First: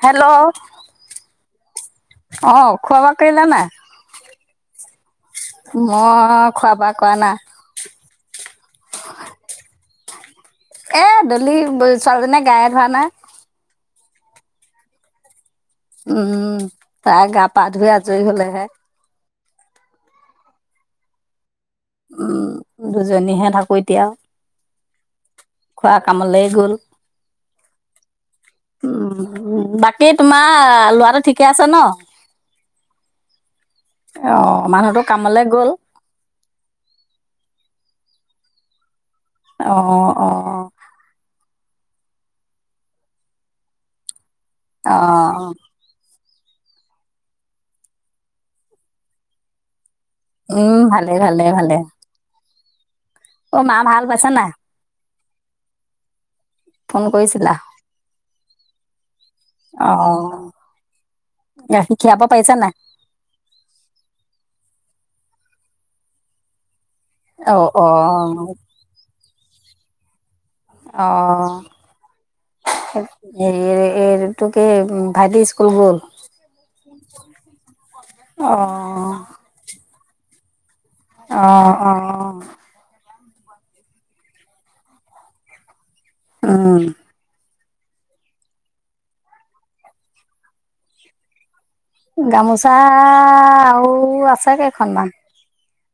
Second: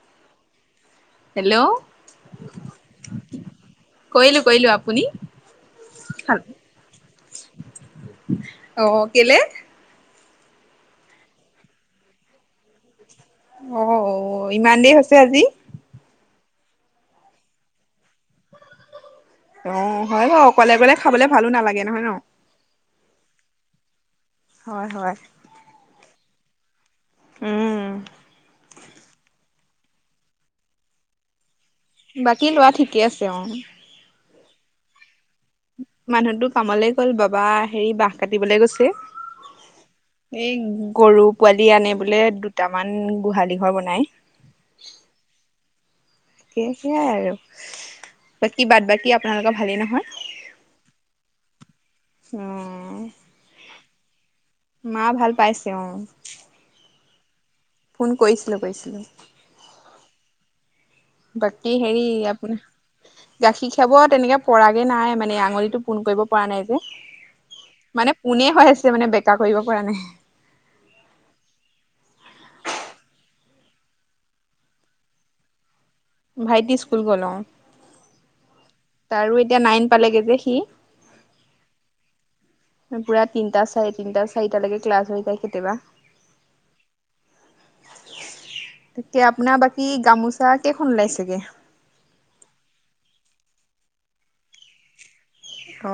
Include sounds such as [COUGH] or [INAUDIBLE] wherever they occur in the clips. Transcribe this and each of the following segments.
Hello অ hello খোৱা বোৱা কৰিলা নাই। কৰিলো কৰিলো আপুনি মই খোৱা বোৱা কৰা নাই। অ কেলে এ দলি ছোৱালীজনীয়ে গায়ে ধোৱা নাই। অ অ ইমান দেৰি হৈছে আজি। উম তাই গা পা ধুই আজৰি হলেহে অ হয় বাৰু অকলে অকলে খাবলে ভালো নালাগে দিয়ে নহয় ন উম দুজনীহে থাকোঁ এতিয়া হয় হয় খোৱা কামলৈ গ'ল উম অ উ বাকী তোমাৰ লৰাটো ঠিকে আছে ন বাকী লোৱা ঠিক ঠিকে আছে অঁ অ মানুহটোক মানুহটো কামলে গ'ল বাবা হেৰি বাহঁ কাটিবলৈ গৈছে অ অ এই গৰু পোৱালি আনে বোলে দুটামান গোহালি ঘৰ বনাই অ স সেইয়াই আৰু বাকী বাদ বাকী আপোনালোকৰ ভালেই নহয় উম ভালে ভালে ভালে অঁ অ মা ভাল পাইছা নাই মা ভাল পাইছে অ ফোন কৰিছিলা ফোন কৰিছিলো কৰিছিলো অহঁ। বাকী হেৰি আপোনাৰ গাখীৰ খিয়াব তেনেকে পৰাগে নাই ম। মানে আঙুলি টো পোনণ কৰিব পৰা নাই যে। অ অ মানে পোনে হৈ আছে মানে বেকা কৰিব। পৰা নাই। অ হে এই ত কি ভাইটি স্কুল গ'ল। ভাইটি স্কুল গলও। অঁ তাৰ এতিয়া নাই। পালেগে যে সি। অহ অ অ। পুৰা তিনিটা চাৰে তিনটা চাৰিটালৈকে ক্লাছ হৈ যায় কেতিয়াবা। উম। তাকে আপোনাৰ বাকী গামোচা কেইখন ওলাইছেগে। গামোচা আৰু আছে কেইখনমান। অ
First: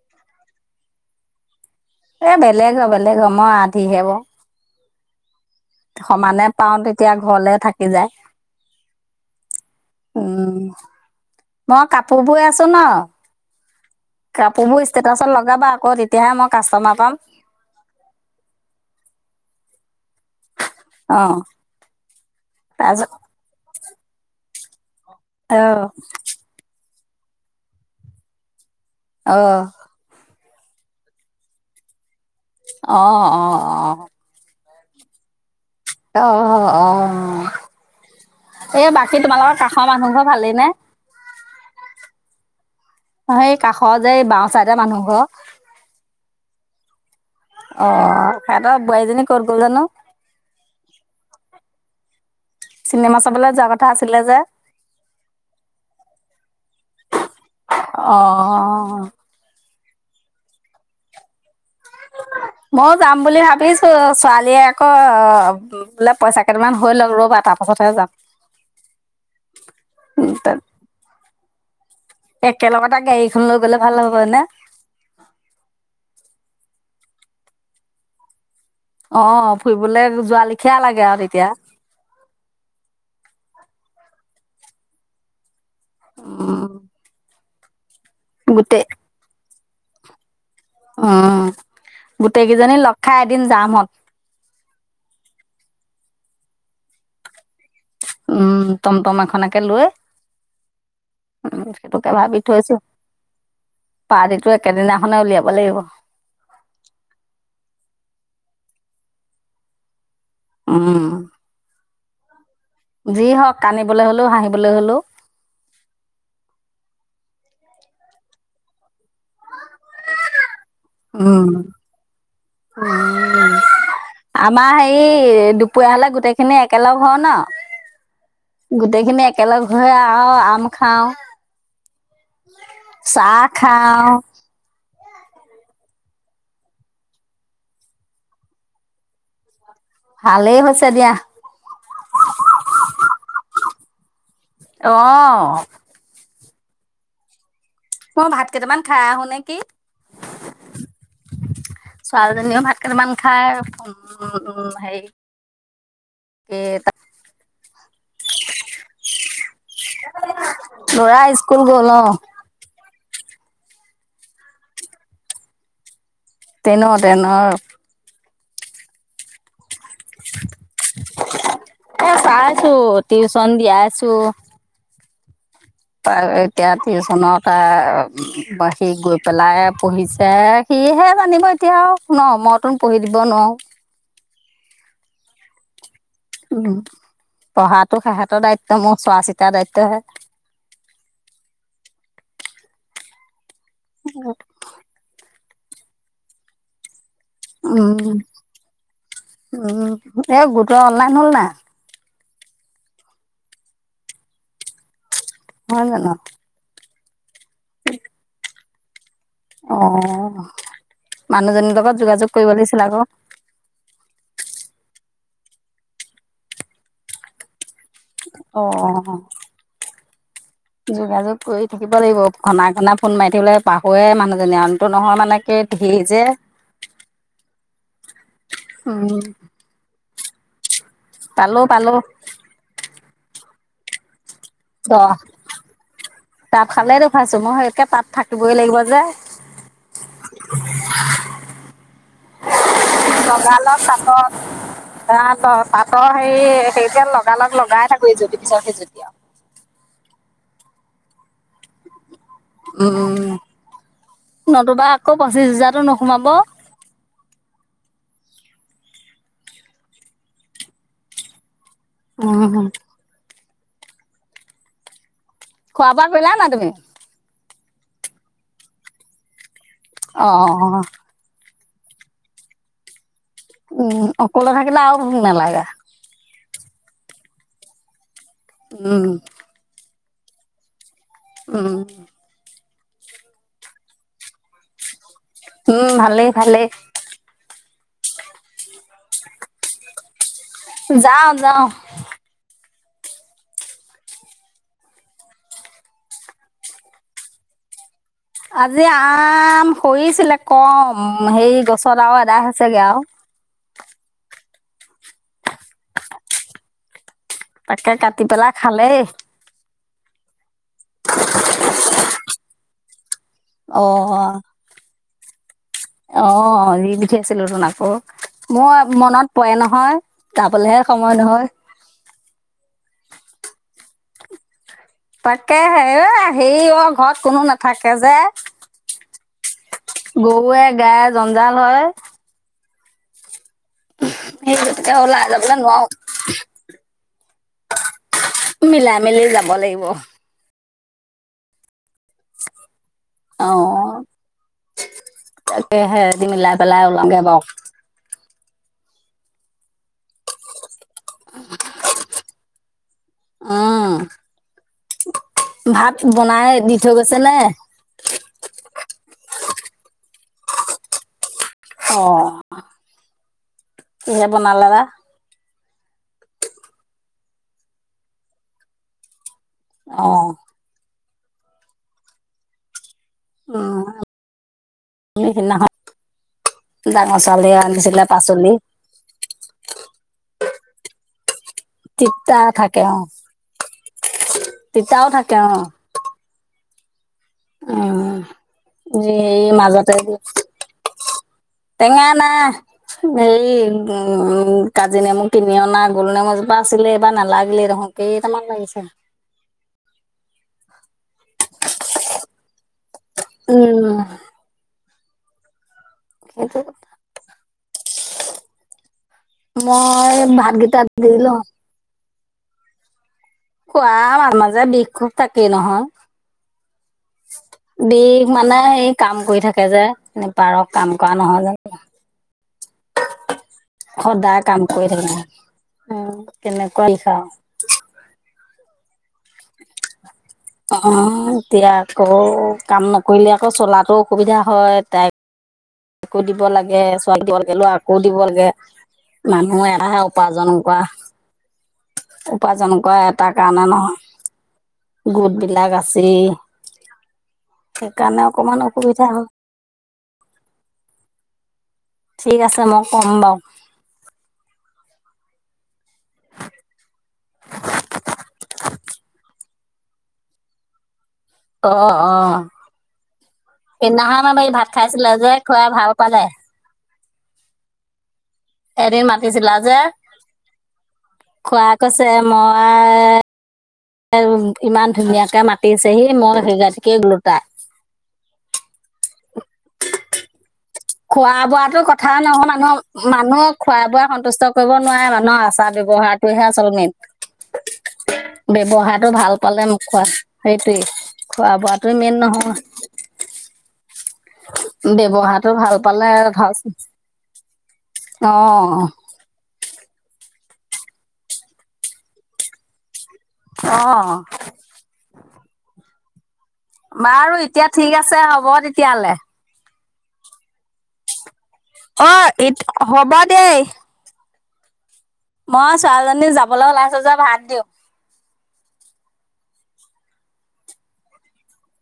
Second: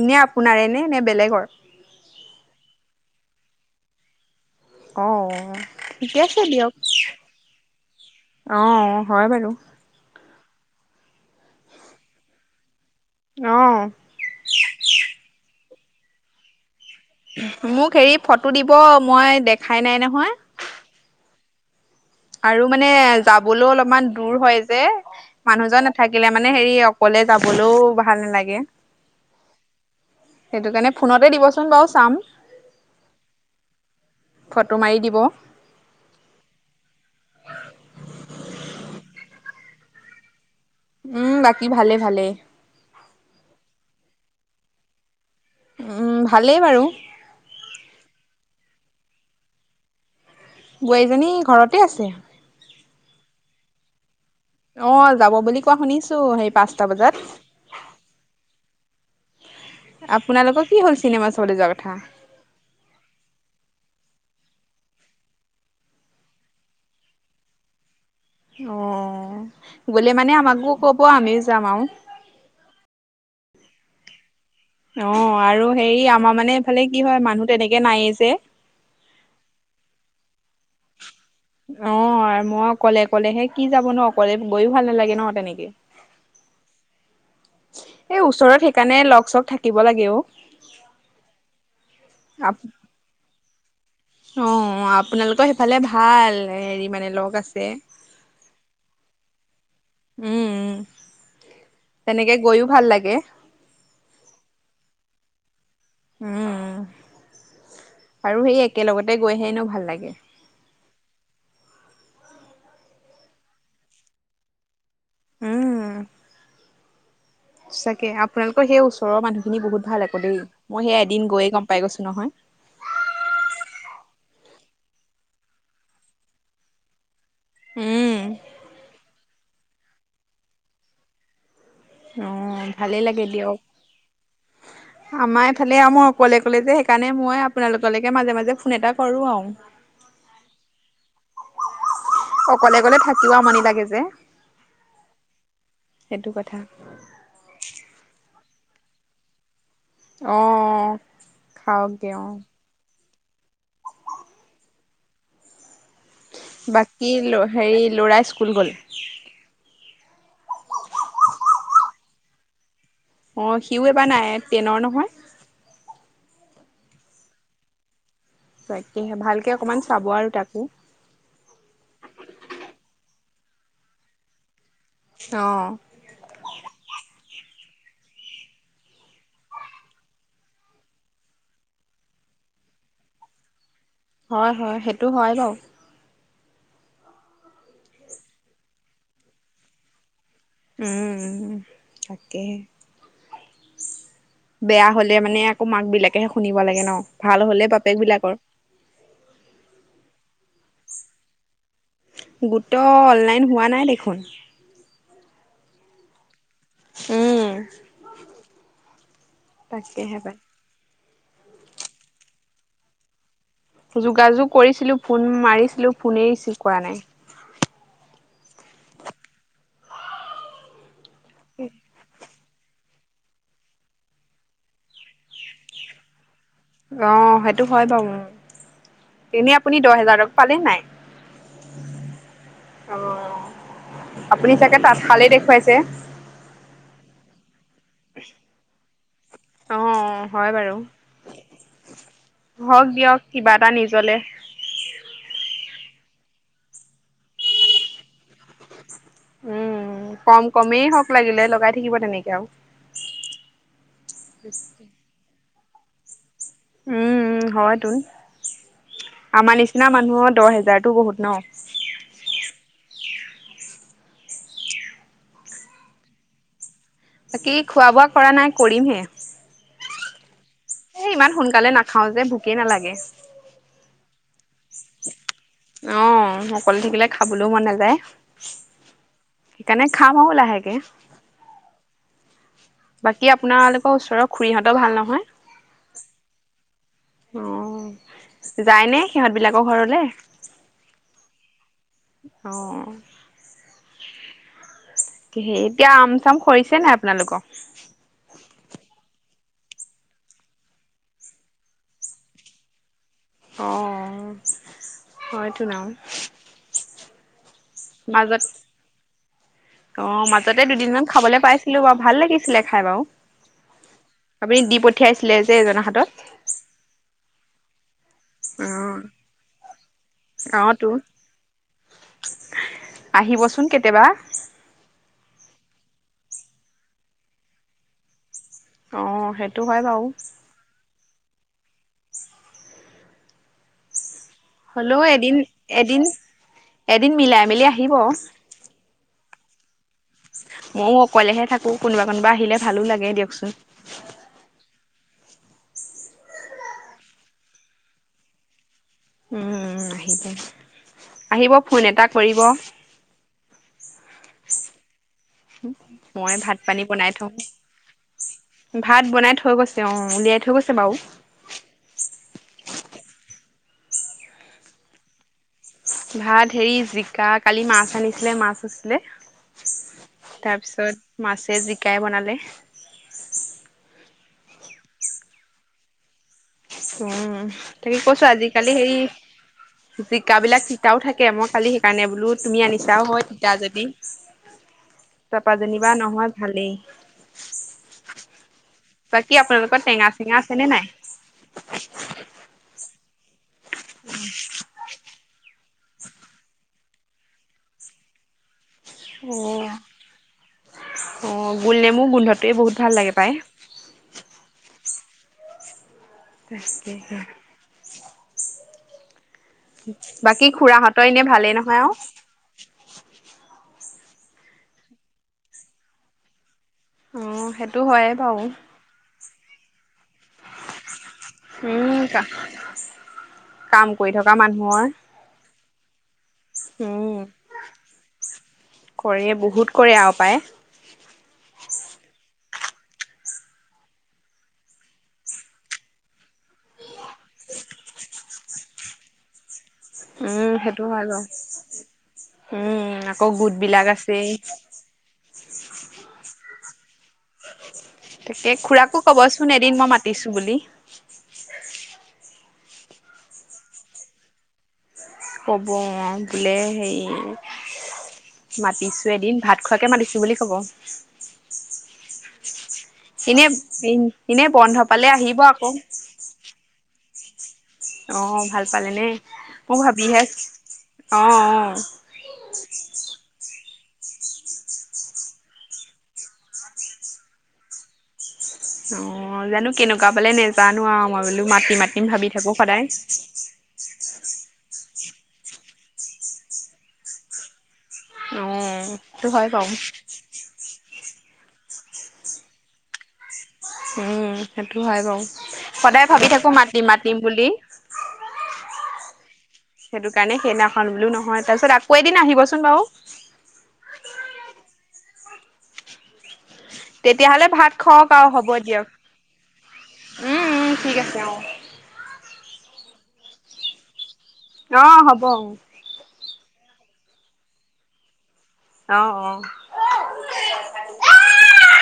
এনে আপোনাৰেনে নে বেলেগৰ। এ বেলেগ হয় বেলেগ হয় মই আধিহে ব। অ। ঠিকে আছে সমানে দিয়ক। পাও তেতিয়া ঘৰলে থাকি যায়। অ হয় বাৰু। উ মই কাপোৰ বোৰ আছো ন। অ কাপোৰ বোৰ ষ্টেটাচত লগাবা। কত তেতিয়াহেই কাষ্টমাৰ। পাম মোক হেৰি ফটো দিব মই দেখ। খাই নাই নহয়। অ। আৰু মানে যাবলৈ অলপ। মান দূৰ হয় যে। অঁ মানুহজন নাথাকিলে মানে হেৰি অ। অকলে যাবলৈও ভাল নালাগে। অহ। সেইটো কাৰণে ফোনতে দিবচোন বাৰু চাম। অহ অ অ। ফটো মাৰি দিব। অ অ এই বাকী তোমালোকৰ কাষৰ মানুহ ঘৰ ভালেই নে। উম বাকী ভালে ভালে। সেই কাষৰ যে এই বাওঁ চাইটা মানুহ ঘৰ উম ভালেই বাৰু। অ হেইটৰ বোৱাৰীজনী কত গল জানো। বোৱাৰীজনী ঘৰতে আছে। চিনেমা চাবলৈ যোৱা কথা আছিলে যে। অ যাব বুলি কোৱা শুনিছো সেই পাঁচটা বজাত। অ'। আপোনালোকৰ কি হ'ল চিনেমা চাবলে যোৱা? কথা মই যাম বুলি ভাবিছো। ছোৱালীয়ে আকৌ বোলে পইচা কেইটামান হৈ ল'ক ৰ'বা, তাৰপাছতহে যাম। অ', গ'লে মানে আমাকো ক'ব। আমিও যাম আৰু। একেলগতে [UNINTELLIGIBLE] গ'লে ভাল হ'ব নে? অ' আৰু হেৰি, আমাৰ মানে এইফালে কি হয় মানুহ তেনেকে নাইয়ে যে! অ' ফুৰিবলৈ যোৱা লিখিয়া লাগে আৰু তেতিয়া। অ' মই অকলে-অকলেহে কি যাব ন? অকলে গৈয়ো ভাল নালাগে ন তেনেকে। উম। এই ওচৰত সেইকাৰণে লগ-চক থাকে থাকিব লাগে অ'। অ'। গোটেই কেইজনী লগ খাই এদিন যামহত অ', আপোনালোকৰ সেইফালে ভাল। হেৰি মানে লগ আছে! উম টমটম এখনকে লৈ, উম, উম সেইটোকে তেনেকে ভাবি গৈও থৈছো। ভাল লাগে পাৰ্টীটো একেদিনাখনে উলিয়াব। ব লাগিব। উম। আৰু সেই একেলগতে গৈহে এনেও ভাল লাগে। উম। যি হওক কানিবলৈ হ'লেও, হাঁহিবলৈ হ'লেও। উম। চাকে, আপোনালোকৰ সেই ওচৰৰ মানুহখিনি বহুত ভাল আকৌ দেই! মই সেই এদিন গৈয়ে উম, গম পাই গৈছো নহয়। উম। আমাৰ সে এই দুপৰীয়া হ'লে গোটেইখিনি একেলগ হও ন! উম, গোটেইখিনি এক একেলগ হৈ আও আম খাও। অ' ভালেই লাগে দিয়ক। খাওঁ আমাৰ এইফালে আও মই অকলে-অকলে যে, সেইকাৰণে মই আপোনালোকলৈকে মাজে-মাজে ফোন এটা কৰো আৰু। ভালেই হৈছে দিয়া। অকলে গ'লে থাকিও আমনি লাগে যে। অ'। সেইটো কথা মই ভাত কেইটামান খাই আহো নেকি? অ' খাৱকগে অ'। ছোৱালীজনীও ভাত কেইটামান খাই উ-উম হেৰি। বাকী লৈ হেৰি, ল'ৰা স্কুল গ'ল? ল'ৰা স্কুল গ'ল অ'। অ' সিও এবাৰ নাই-টেইনৰ নহয়? তেন তেন। তাকেহে ভালকে অকমান। চাব আৰু তাকো। টিছন দিয়াইছো। অহ। ত এতিয়া টিউচনত পা সি গৈ পেলাই পঢ়িছে। সিহে জানিব এতিয়া আৰু ন মইতোন পঢ়ি দিব নোৱাৰোঁ। হয় হয় সেইটো হয় বাৰু। উম পঢ়াতটো সিহঁতৰ দায়িত্ব মোৰ চোৱা চিতাৰ দায়িত্বহে। উম তাকে। বেয়া হ'লে মানে। মাক বিলাকেহে শুনিব লাগে ন। ভাল হ'লেই বাপেক উম, বিলাকৰ। এ গোট অনলাইন হ'ল নাই। গোট অনলাইন হোৱা নাই দেখোন। হয় জানোঁ। উম। [UNINTELLIGIBLE] অ তাকেহে পাই। মানুহজনীৰ লগত যোগাযোগ কৰিব লাগছিল আকৌ। যোগাযোগ কৰিছিলোঁ ফোন মাৰিছিলোঁ ফোনে ৰিচিভ কৰা নাই। অ যোগাযোগ কৰি থাকিব লাগিব ঘনাই ঘনাই। ফোন মাৰি থাকিবলে পাহৰে মানুহজনী আনতো নহয় মানে। কি ধেৰ যে অ সেইটো হয় বাৰু উম, এনেই আপুনি দহ হেজাৰ পালে নাই? পালোঁ পালোঁ। অ' আপুনি চাগে দহ তাঁতশালেই দেখুৱাইছে তাত হালে দেখোৱাইছো মই সেনেকে তাত- থাকিবই লাগিব যে অ হয় বাৰু। হওক দিয়ক কিবা এটা লগালক নিজলে তাতত ৰা- তাতৰ হেৰি সেইতি লগালগ লগাই থাকোঁ ইজুতি পিছত সিজুতি আও উম কম কমেই হওঁক লাগিলে লগাই থ- উম নতুবা আকৌ পঁচিশ হাজাৰ। টো নোসোমাব। উম হয়তোন আমাৰ নিচিনা মানুহৰ দহ হেজাৰতটো বহুত ন। অহ খোৱা বোৱা কৰিলা নাই তুমি। বাকী খোৱা বোৱা কৰা নাই কৰিমহে অ অ অঁ সকালে নাখাওঁ যে ভোকেই নালাগে উম অকলে থাকিলে আৰু ভোক নালাগে। অঁ অকল থাকিলে খাবলৈওঁ মন নাযায়। উম। সেইকাৰণে খাম আৰু লাহেকৈ উম বাকী আপোনালোকৰ ওচৰৰ খুৰীহঁতও ভাল নহয় উম ভালেই ভালেই। অ যায় ন সিহঁত বিলাকৰ ঘৰলে। যাওঁ যাওঁ। অঁ কি এতিয়া আম চাম হৰিছে নাই আপোনালোকৰ আজি আম সৰিছিলে কম হে গছত আৰু এদাই হৈছেগে আৰু অঁ হয়তো নাম তাকে কাটি পেলাই খালেই অ মাজতে দুদিনমান খাবলৈ পাইছিলো বাৰু ভাল লাগিছিলে খাই বাৰু অ আপুনি দি পঠিয়াইছিলে যে এজনৰ হাতত অ দি পঠাইছিলো আছিলিলোঁনাক মোৰ অ', মনত পৰে নহয় অ', যাবলেহে তো সময় নহয় আহিবচোন কেতিয়াবা তাকে হে হেৰি অ ঘৰত কোনো নাথাকে যে অ সেইটো হয় বাৰু গৰুৱে গায়ে জঞ্জাল হয় সেই গতিকে হলেও ওলাই এদিন যাবলৈ নোৱাৰো এদিন এদিন মিলাই মেলি আহিব কাব লাগিব ময়ও অকলেহে থাকো কোনোবা কোনোবা আহিলে ভালো লাগে দিয়কচোন তাকে সেহতি মিলাই পেলাই ওলামগে বাৰু উম আহিব আহিব ফোন এটা কৰিব উম, ভাত মই বনাই ভাত দি পানী থৈ বনাই গৈছে থওঁ নে ভাত বনাই থৈ গৈছো তেওঁ উলিয়াই থৈ গৈছে বাৰু অ কিহে বনালে বা ভাত হেৰি জিকা কালি মাছ আনিছিলে মাছ হৈছিলে অ', তাৰপিছত মাছে জিকাই বনালে অহ এই সেইদিনাখন উম তাকে কৈছোঁ আজিকালি হেৰি জিকাবিলাক তিতাও থাকে ম খালি সেইকাৰণে বোলো তিতা তুমি থাকে আনিছা অ', হয় তিতা যদি তিতাও থাকে তাৰপা অ যেনিবা নহয় ভালেই উম, বাকী এই আপোনালোকৰ মাজতে টেঙা চেঙা আছে নে নাই টেঙা নাই সেই উম কাজি নেমু কিনি কিনি অনা গোল নেমু জোপা আছিলে বা এইবা নালাগিলে দেখোন কেইটামান লাগিছে অ অ গোল নেমুৰ গোন্ধটোৱে বহুত ভাল লাগে পায় উম, সেইটো আ [UNINTELLIGIBLE] মই বাকী ভাতকেইটা খুৰাহঁতৰ দি এনে লওঁ। ভালেই নহয় আৱ [INAUDIBLE] খোৱা মাজে মাজে বিষ খুব থাকেই নহয় অ', সেইটো হয়ে বিষ বাৰু মানে সেই কাম কৰি থাকে থাকে যে এনে পাৰ কাম কৰা নহয় জানো, উম, কাম কৰি থকা সদায় কাম মানুহৰ কৰি থাকিল, উম, কেনেকুৱা উম, লিখা আৱ কৰে বহুত কৰে আৱ পায় অ এতিয়া আকৌ কাম নকৰিলে আকৌ চলাতো অসুবিধা হয় তাই কো দিব লাগে ছোৱালীকো ল'ৰাকো দিব লাগে মানুহ এটাহে উপাৰ্জন উম, কৱা সেইটো হয় বাৰু উম আকৌ গোট বিলাক আছেই গোট বিলাক আছেই সেইকাৰণে তাকে অকমান খুৰাকো অসুবিধা হয় কবচোন এদিন মই মাতিছো বুলি ঠিক আছে মই ক'ম বাৰু ক'ব অ বোলে হেৰি মাতিছে এদিন ভাত খোৱাকে মাতিছোঁ বুলি ক'ব অঁ অঁ এনে সেইদিনাখন এনে আমাৰ ভাত বন্ধ পালে খাইছিলে যে আহিব আকৌ খোৱাই ভাল পালে অ', ভাল এদিন পালেনে মাতিছিলা মই যে ভাবিহে অ', খোৱা অ', কৈছে মই ইমান ধুনীয়াকে মাতিছেহি মই সেইজাতিকে ওলোটা অ জানো কেনেকুৱা পালে নেজানো আৰু মই খোৱা বোলো মাতিম বোৱাটো মাতিম কথা ভাবি নহয় থাকো মানুহৰ সদায় মানুহ খোৱা বোৱা সন্তুষ্ট কৰিব নোৱাৰে মানুহ আচাৰ ব্যৱহাৰটোহে আচল মেইন উম, বহাটো সেইটো ভাল হয় পালে বাৰু মোকখোৱা সেইটোৱে খোৱা বোৱটোৱে মেইন নহয় উম সেইটো হয় বাৰু ব্যৱহাৰটো ভাল পালে সদায় ভাবি ভাল থাকো মাতিম মাতিম বুলি অ সেইটো কাৰণে সেইদিনাখন বোলো নহয় তাৰপিছত আকৌ এদিন আহিবচোন বাও অ বাৰু তেতিয়াহ'লে এতিয়া ভাত ঠিক খাওক আছে আৰু হ'ব দিয়ক তেতিয়াহলে উম উম ঠিক আছে অ অ হ'ব দেই অ হ'ব অ', মই ছোৱালীজনী যা বলে উলাইছে যে ভাত দিওঁ অহ অ